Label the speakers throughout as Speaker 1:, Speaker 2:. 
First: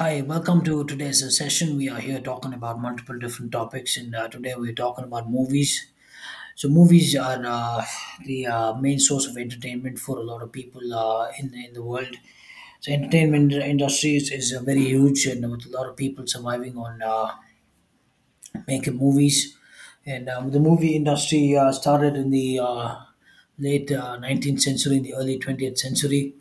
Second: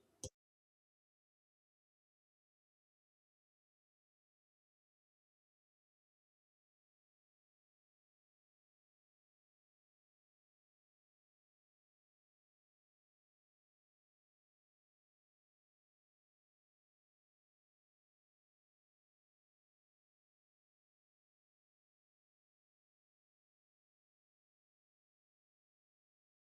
Speaker 1: Hi, welcome to today's session. We are here talking about multiple different topics, and today we're talking about movies. So, movies are the main source of entertainment for a lot of people in the world. So, entertainment industry is very huge, and with a lot of people surviving on making movies. And the movie industry started in the late 19th century, in the early 20th century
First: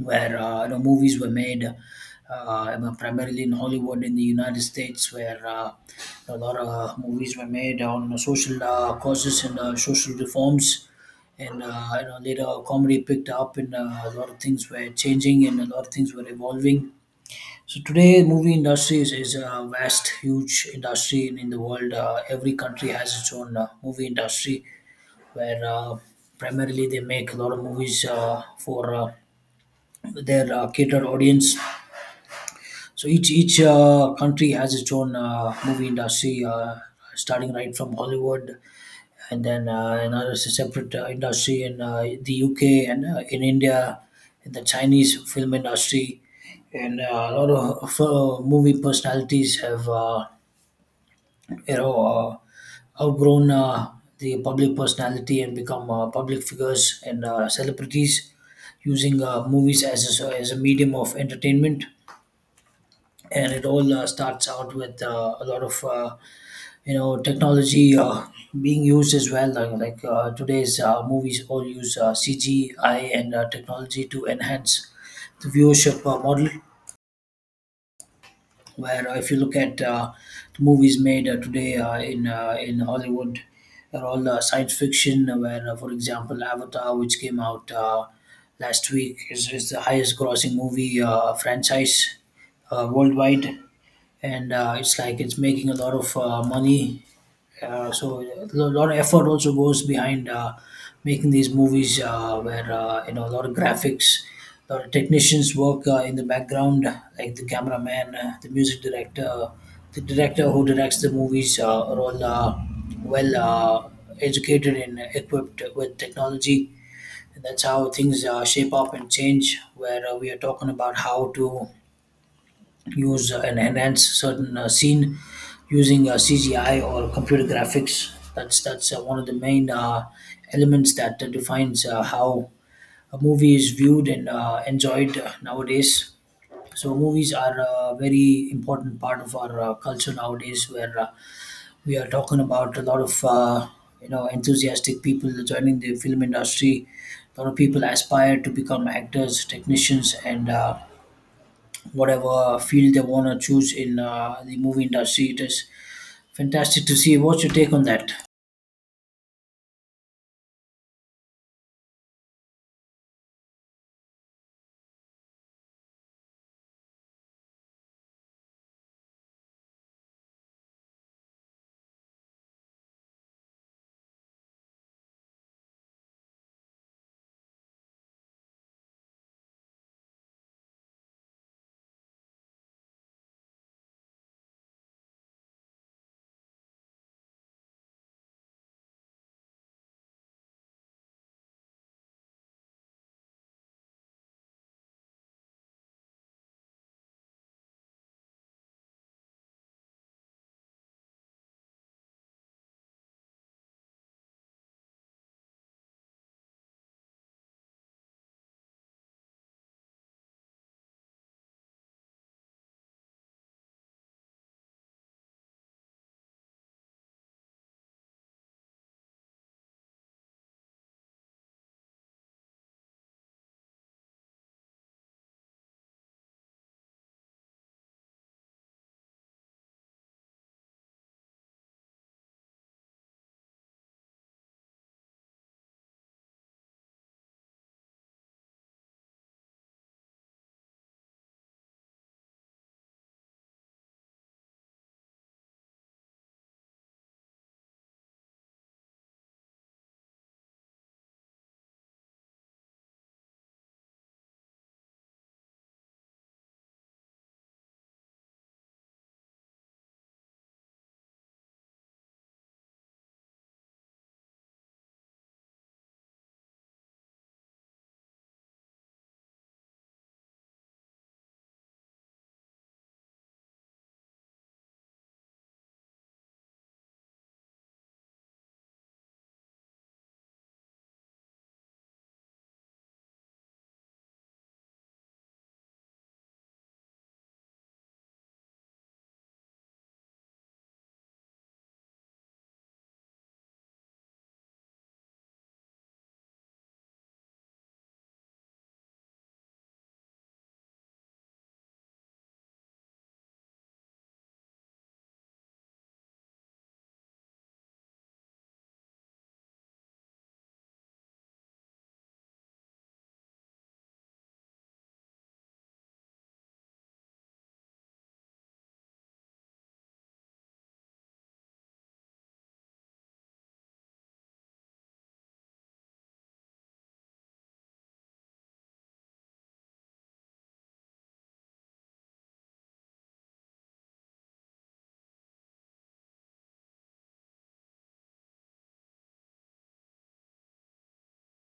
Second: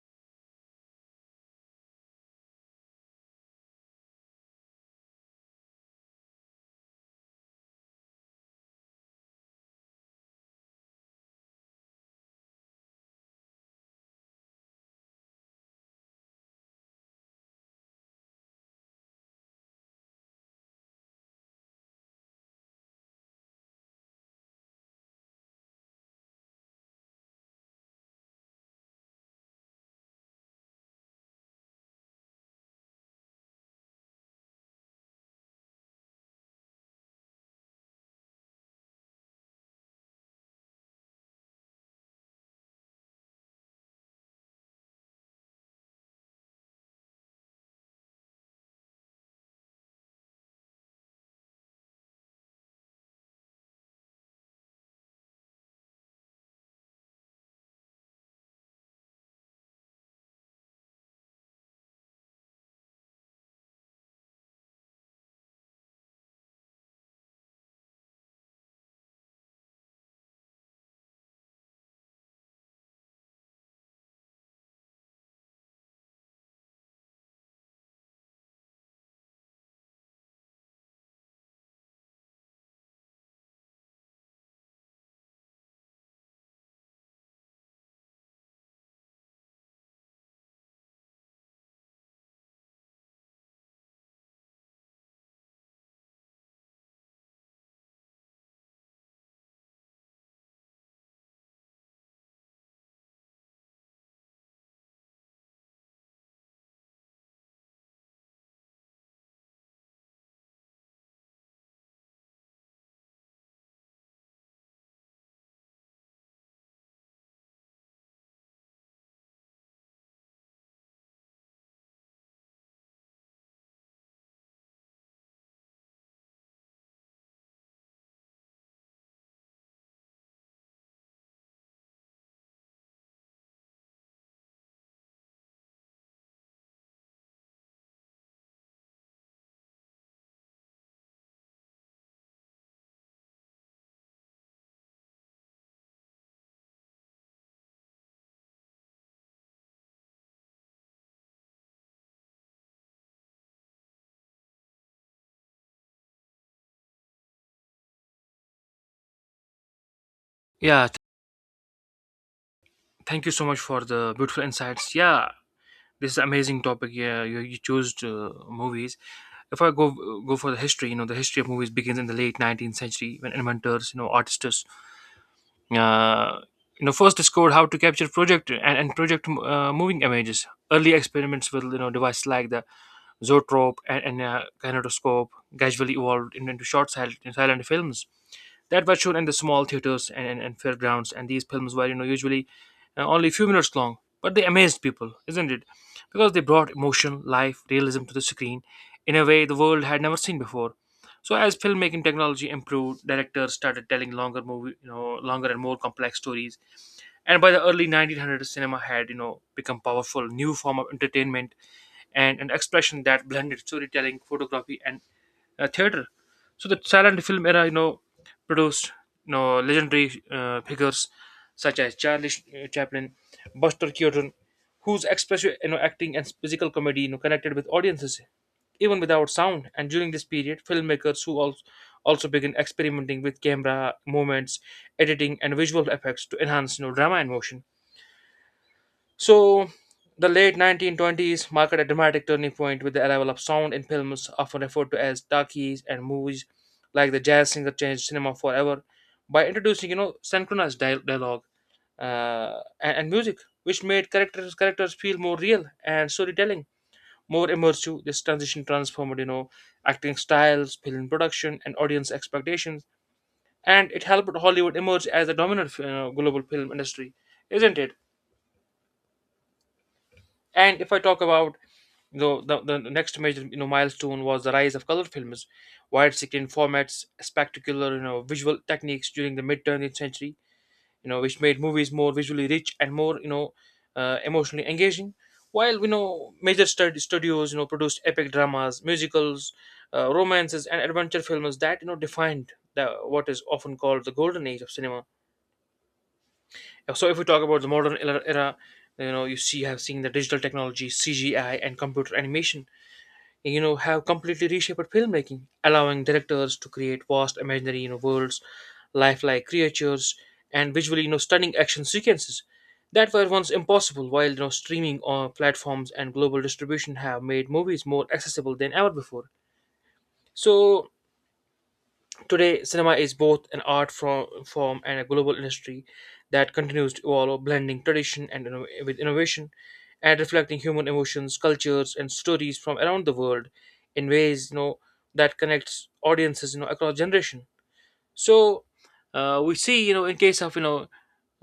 Speaker 1: where movies were made primarily in Hollywood in the United States, where a lot of movies were made on social causes and social reforms. Later comedy picked up, and a lot of things were changing, and a lot of things were evolving. So today, movie industry is a vast, huge industry in the world. Every country has its own movie industry, where primarily they make a lot of movies for their catered audience. So each country has its own movie industry, starting right from Hollywood, and then another separate industry in the UK and in India, in the Chinese film industry, and a lot of movie personalities have outgrown the public personality and become public figures and celebrities using movies as a medium of entertainment, and it all starts out with a lot of technology being used as well, like today's movies all use cgi and technology to enhance the viewership model, where if you look at the movies made today in Hollywood, are all science fiction. Where, for example, Avatar, which came out last week, is the highest-grossing movie franchise worldwide, and it's like it's making a lot of money. So a lot of effort also goes behind making these movies where a lot of graphics, a lot of technicians work in the background, like the cameraman, the music director, the director who directs the movies are all well educated and equipped with technology. And that's how things shape up and change, where we are talking about how to use and enhance certain scene using CGI or computer graphics. That's one of the main elements that defines how a movie is viewed and enjoyed nowadays. So movies are a very important part of our culture nowadays, where we are talking about a lot of enthusiastic people joining the film industry. A lot of people aspire to become actors, technicians, and whatever field they want to choose in the movie industry. It is fantastic to see. What's your take on that?
Speaker 2: Yeah, thank you so much for the beautiful insights. Yeah, this is amazing topic. Yeah, you chose movies. If I go for the history, the history of movies begins in the late 19th century when inventors, artists, uh, first discovered how to capture project and project moving images. Early experiments with devices like the zoetrope, and kinetoscope gradually evolved into short silent films that were shown in the small theaters and fairgrounds. And these films were, usually only a few minutes long, but they amazed people, isn't it? Because they brought emotion, life, realism to the screen in a way the world had never seen before. So as filmmaking technology improved, directors started telling longer movie, you know, longer and more complex stories. And by the early 1900s, cinema had, become powerful new form of entertainment and an expression that blended storytelling, photography, and theater. So the silent film era, produced legendary figures such as Charlie Chaplin, Buster Keaton, whose expressive acting and physical comedy connected with audiences even without sound. And during this period, filmmakers who also began experimenting with camera movements, editing, and visual effects to enhance drama and motion. So, the late 1920s marked a dramatic turning point with the arrival of sound in films, often referred to as talkies, and movies like The Jazz Singer changed cinema forever by introducing, synchronized dialogue and music, which made characters feel more real and storytelling more immersive. This transition transformed, acting styles, film production, and audience expectations, and it helped Hollywood emerge as the dominant, global film industry, isn't it? And if I talk about, the next major milestone was the rise of color films, widescreen formats, spectacular visual techniques during the mid 20th century, which made movies more visually rich and more emotionally engaging. While major studios produced epic dramas, musicals, romances, and adventure films that defined the what is often called the golden age of cinema. So if we talk about the modern era, have seen the digital technology, CGI, and computer animation have completely reshaped filmmaking, allowing directors to create vast imaginary worlds, lifelike creatures, and visually stunning action sequences that were once impossible, while streaming on platforms and global distribution have made movies more accessible than ever before so Today, cinema is both an art form and a global industry that continues to evolve, blending tradition with innovation, and reflecting human emotions, cultures, and stories from around the world in ways, that connects audiences, across generation. So we see, in case of, you know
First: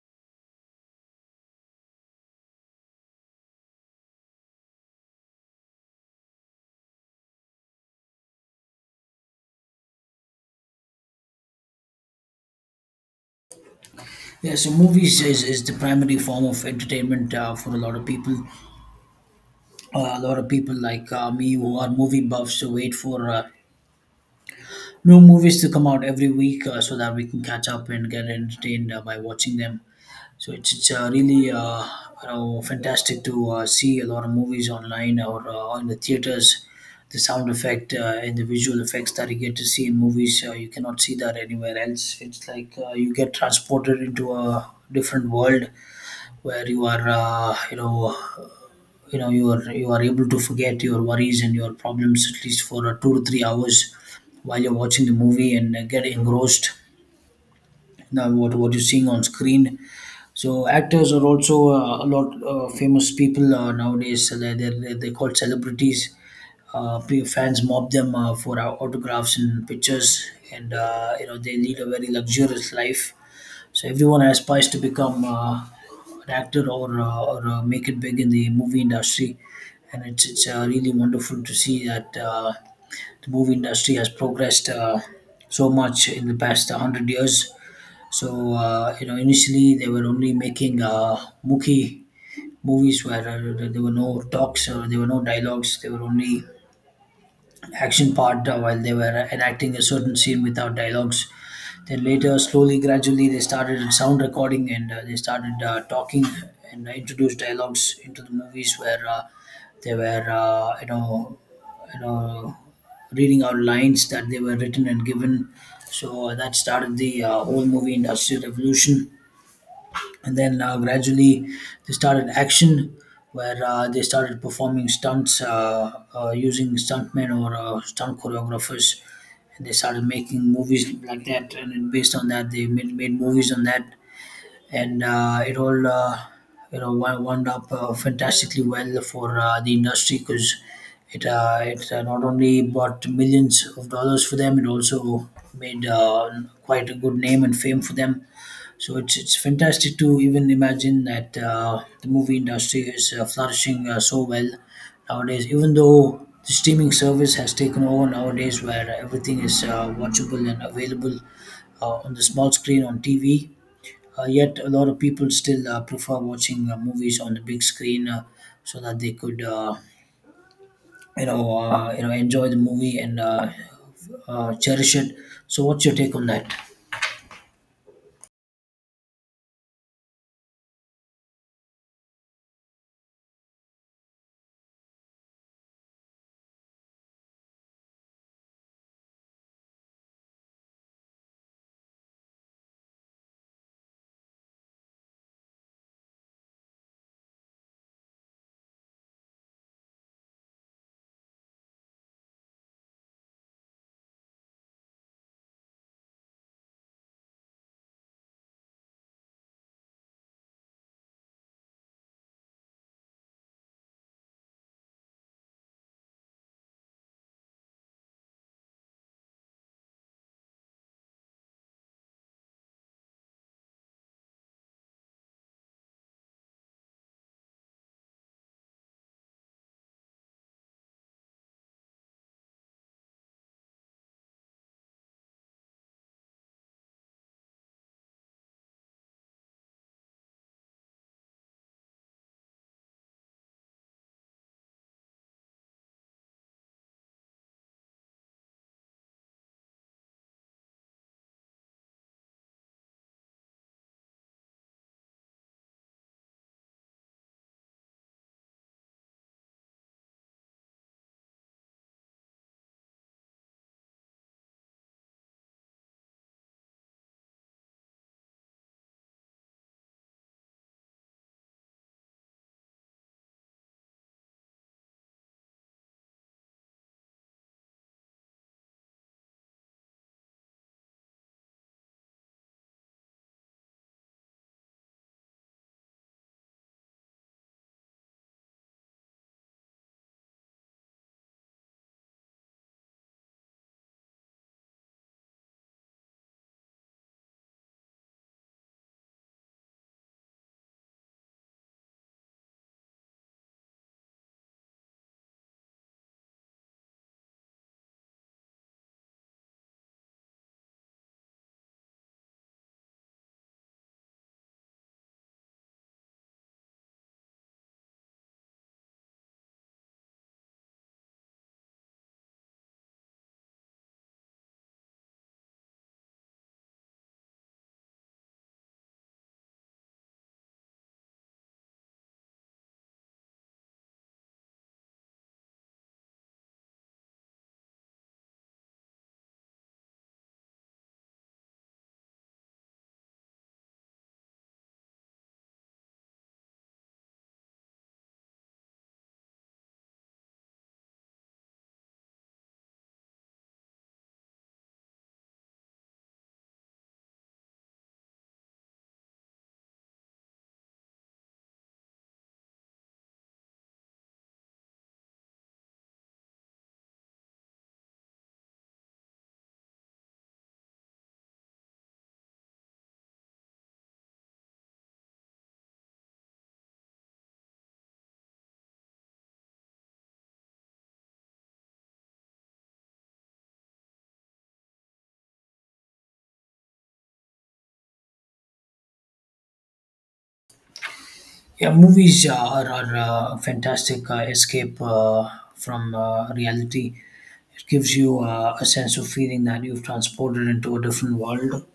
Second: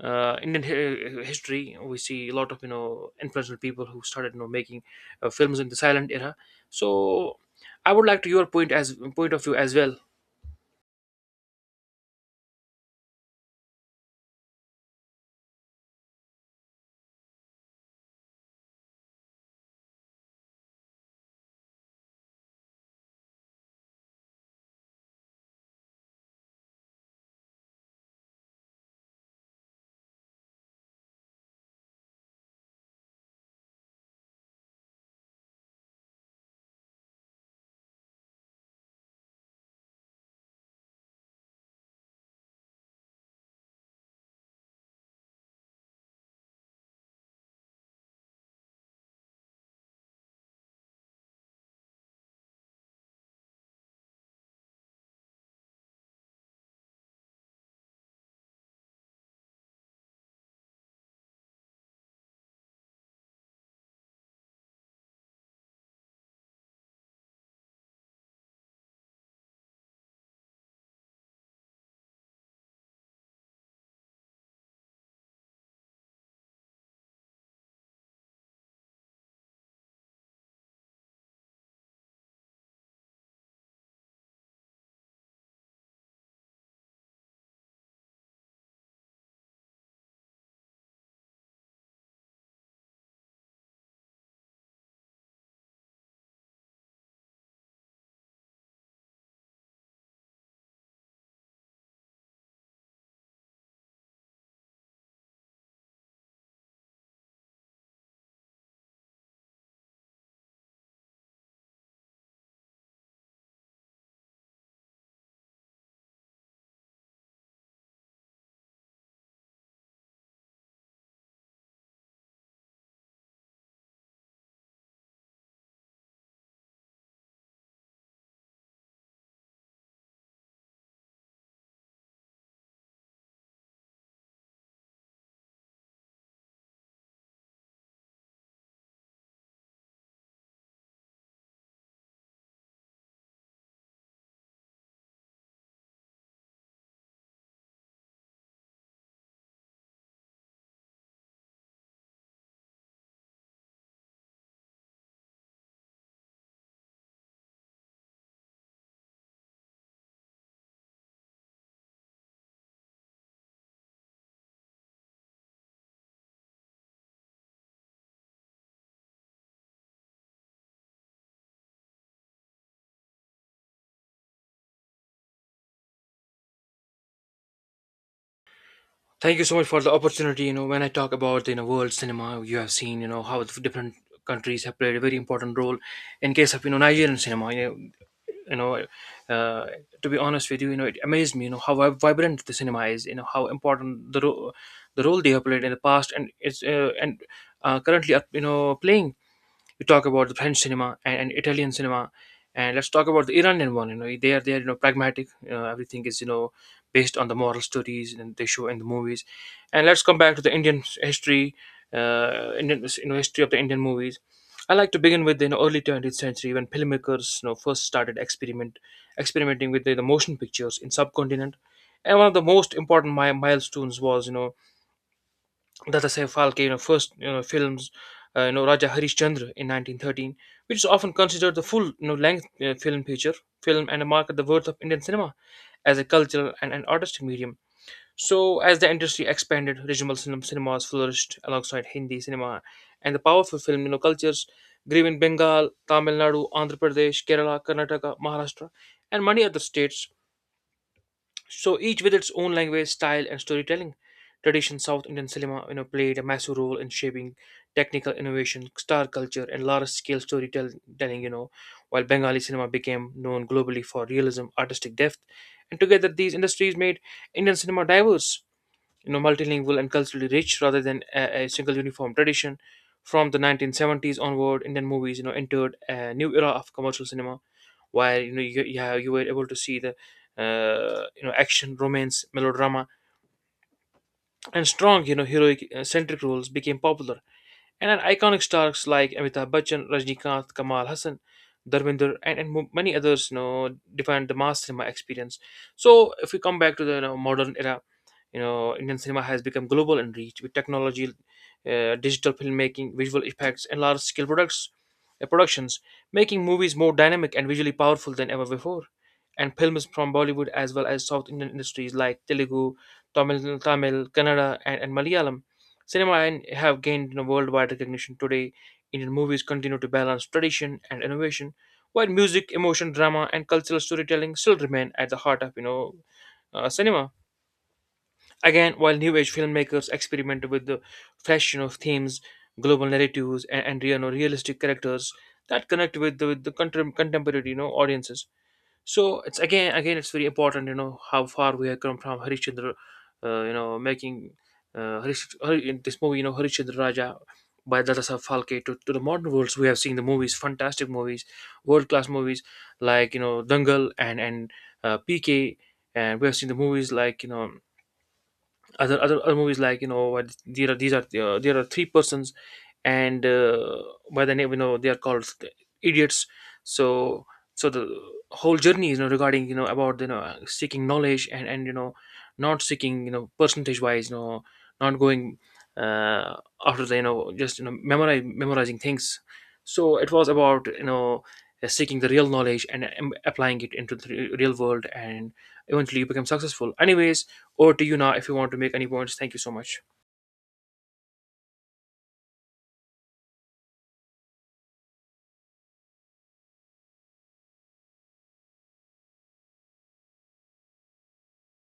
Speaker 2: uh, Indian history, we see a lot of influential people who started making films in the silent era. So I would like to your point as point of view as well.
Speaker 1: Yeah, so movies is the primary form of entertainment for a lot of people. A lot of people like me who are movie buffs to wait for new movies to come out every week so that we can catch up and get entertained by watching them. So it's really fantastic to see a lot of movies online or in the theaters. The sound effect and the visual effects that you get to see in movies, you cannot see that anywhere else. It's like you get transported into a different world, where you are, you are able to forget your worries and your problems at least for 2 to 3 hours while you're watching the movie and get engrossed. Now, what you're seeing on screen. So actors are also a lot famous people nowadays. They call celebrities. Fans mob them for autographs and pictures, and they lead a very luxurious life. So everyone aspires to become an actor or make it big in the movie industry, and it's really wonderful to see that the movie industry has progressed so much in the past hundred years. So initially they were only making Mookie movies where there were no talks or there were no dialogues. They were only action part while they were enacting a certain scene without dialogues. Then later, slowly, gradually, they started sound recording and they started talking and introduced dialogues into the movies where they were you know reading out lines that they were written and given. So that started the whole movie industry revolution, and then gradually they started action, where they started performing stunts using stuntmen or stunt choreographers, and they started making movies like that, and then based on that they made movies on that. And it all wound up fantastically well for the industry, because it not only brought millions of dollars for them, it also made quite a good name and fame for them. So it's fantastic to even imagine that the movie industry is flourishing so well nowadays. Even though the streaming service has taken over nowadays, where everything is watchable and available on the small screen on TV, yet a lot of people still prefer watching movies on the big screen so that they could. Enjoy the movie and cherish it. So, what's your take on that?
Speaker 2: Thank you so much for the opportunity. You know, when I talk about world cinema, you have seen how the different countries have played a very important role. In case of, Nigerian cinema, you know uh, to be honest with you, you know it amazed me. You know how vibrant the cinema is. You know how important the role they have played in the past, and it's and currently are, playing. You talk about the French cinema and Italian cinema, and let's talk about the Iranian one. You know, they are pragmatic. You know, everything is based on the moral stories, and they show in the movies. And let's come back to the Indian history, Indian, history of the Indian movies. I like to begin with the, early 20th century when filmmakers first started experimenting with the motion pictures in subcontinent. And one of the most important milestones was, Dada Saif Phalke, first films, Raja Harishchandra in 1913, which is often considered the full length film, feature film, and marked the worth of Indian cinema as a cultural and an artistic medium. So as the industry expanded, regional cinemas flourished alongside Hindi cinema, and the powerful film cultures grew in Bengal, Tamil Nadu, Andhra Pradesh, Kerala, Karnataka, Maharashtra, and many other states. So each with its own language, style, and storytelling tradition, South Indian cinema played a massive role in shaping technical innovation, star culture, and large-scale storytelling. You know, while Bengali cinema became known globally for realism, artistic depth, and together these industries made Indian cinema diverse, multilingual, and culturally rich rather than a single uniform tradition. From the 1970s onward, Indian movies entered a new era of commercial cinema where, you were able to see the, action, romance, melodrama, and strong, heroic centric roles became popular, and an iconic stars like Amitabh Bachchan, Rajnikanth, Kamal Hassan, Dharminder, and many others, defined the mass cinema experience. So, if we come back to the, modern era, Indian cinema has become global in reach with technology, digital filmmaking, visual effects, and productions, making movies more dynamic and visually powerful than ever before. And films from Bollywood, as well as South Indian industries like Telugu, Tamil, Kannada, and Malayalam cinema, and have gained, worldwide recognition today. Indian movies continue to balance tradition and innovation, while music, emotion, drama, and cultural storytelling still remain at the heart of, cinema. Again, while new age filmmakers experiment with the fashion of themes, global narratives, and realistic characters that connect with with the contemporary audiences, so it's again it's very important. You know how far we have come from Harishchandra, making in this movie, Harishchandra Raja by Dadasaheb Phalke, to the modern worlds. We have seen the movies, fantastic movies, world class movies like, Dangal, and PK, and we have seen the movies like, other movies, like, what there are, these are, there are three persons, and, by the name, they are called idiots. So, the whole journey, regarding, about, seeking knowledge, and not seeking, percentage wise, not going uh, after the, just, memorize memorizing things. So it was about, seeking the real knowledge and, applying it into the real world, and eventually you become successful anyways. Over to you now, if you want to make any points. Thank you so much.
Speaker 1: Yeah, movies are a fantastic escape from reality. It gives you a sense of feeling that you've transported into a different world,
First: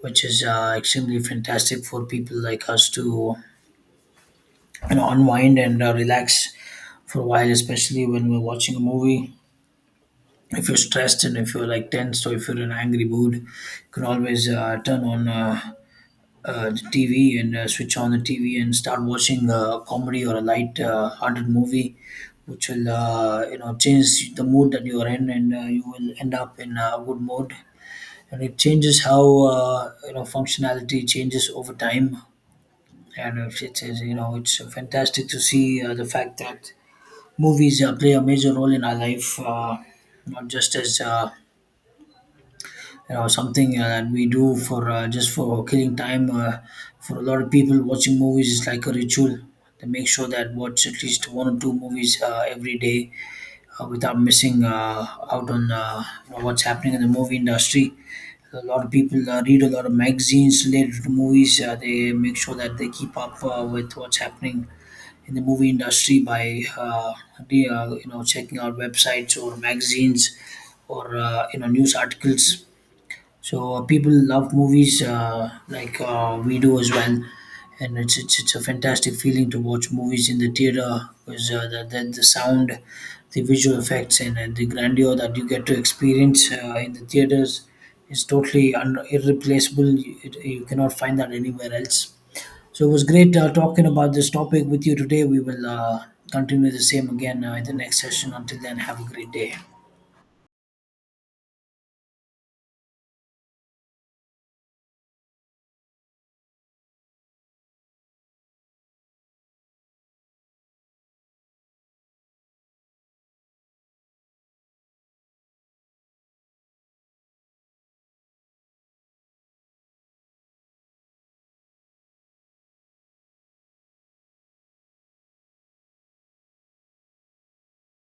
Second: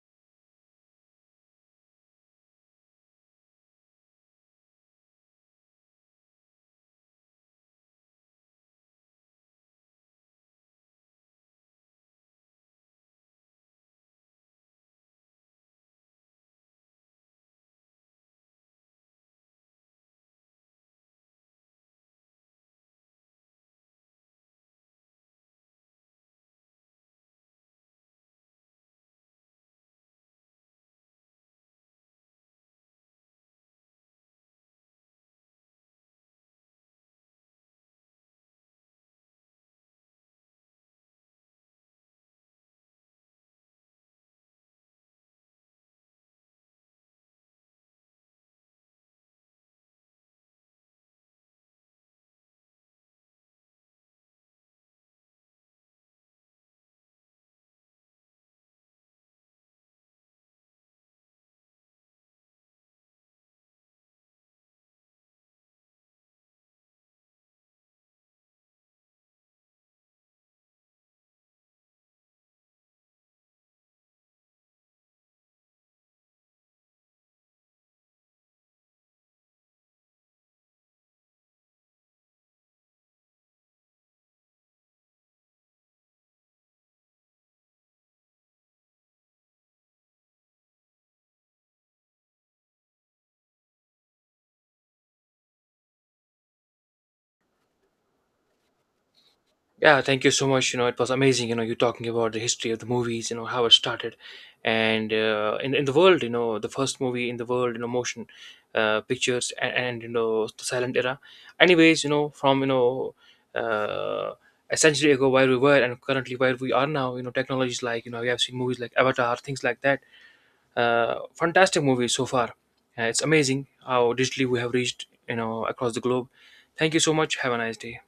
Speaker 1: which is extremely fantastic for people like us to unwind and relax for a while, especially when we're watching a movie. If you're stressed and if you're like tensed or if you're in an angry mood, you can always turn on the TV, and switch on the TV and start watching a comedy or a light hearted movie, which will change the mood that you are in, and you will end up in a good mood. And it changes how functionality changes over time, and it's, you know it's fantastic to see the fact that movies play a major role in our life, not just as something that we do for just for killing time. For a lot of people, watching movies is like a ritual. They make sure that watch at least one or two movies every day without missing out on what's happening in the movie industry. A lot of people read a lot of magazines related to movies. They make sure that they keep up with what's happening in the movie industry by the, you know checking out websites or magazines, or news articles. So people love movies, like we do as well, and it's a fantastic feeling to watch movies in the theater because the sound, the visual effects, and the grandeur that you get to experience in the theaters is totally irreplaceable. You cannot find that anywhere else. So it was great talking about this topic with you today. We will continue the same again in the next session. Until then, have a great day.
Speaker 2: Yeah, thank you so much. You know, it was amazing. You talking about the history of the movies. You know how it started, and in the world, the first movie in the world, motion pictures, and the silent era. Anyways, from. Uh, a century ago where we were, and currently where we are now, technologies like, we have seen movies like Avatar, things like that, fantastic movie so far. It's amazing how digitally we have reached, across the globe. Thank you so much. Have a nice day.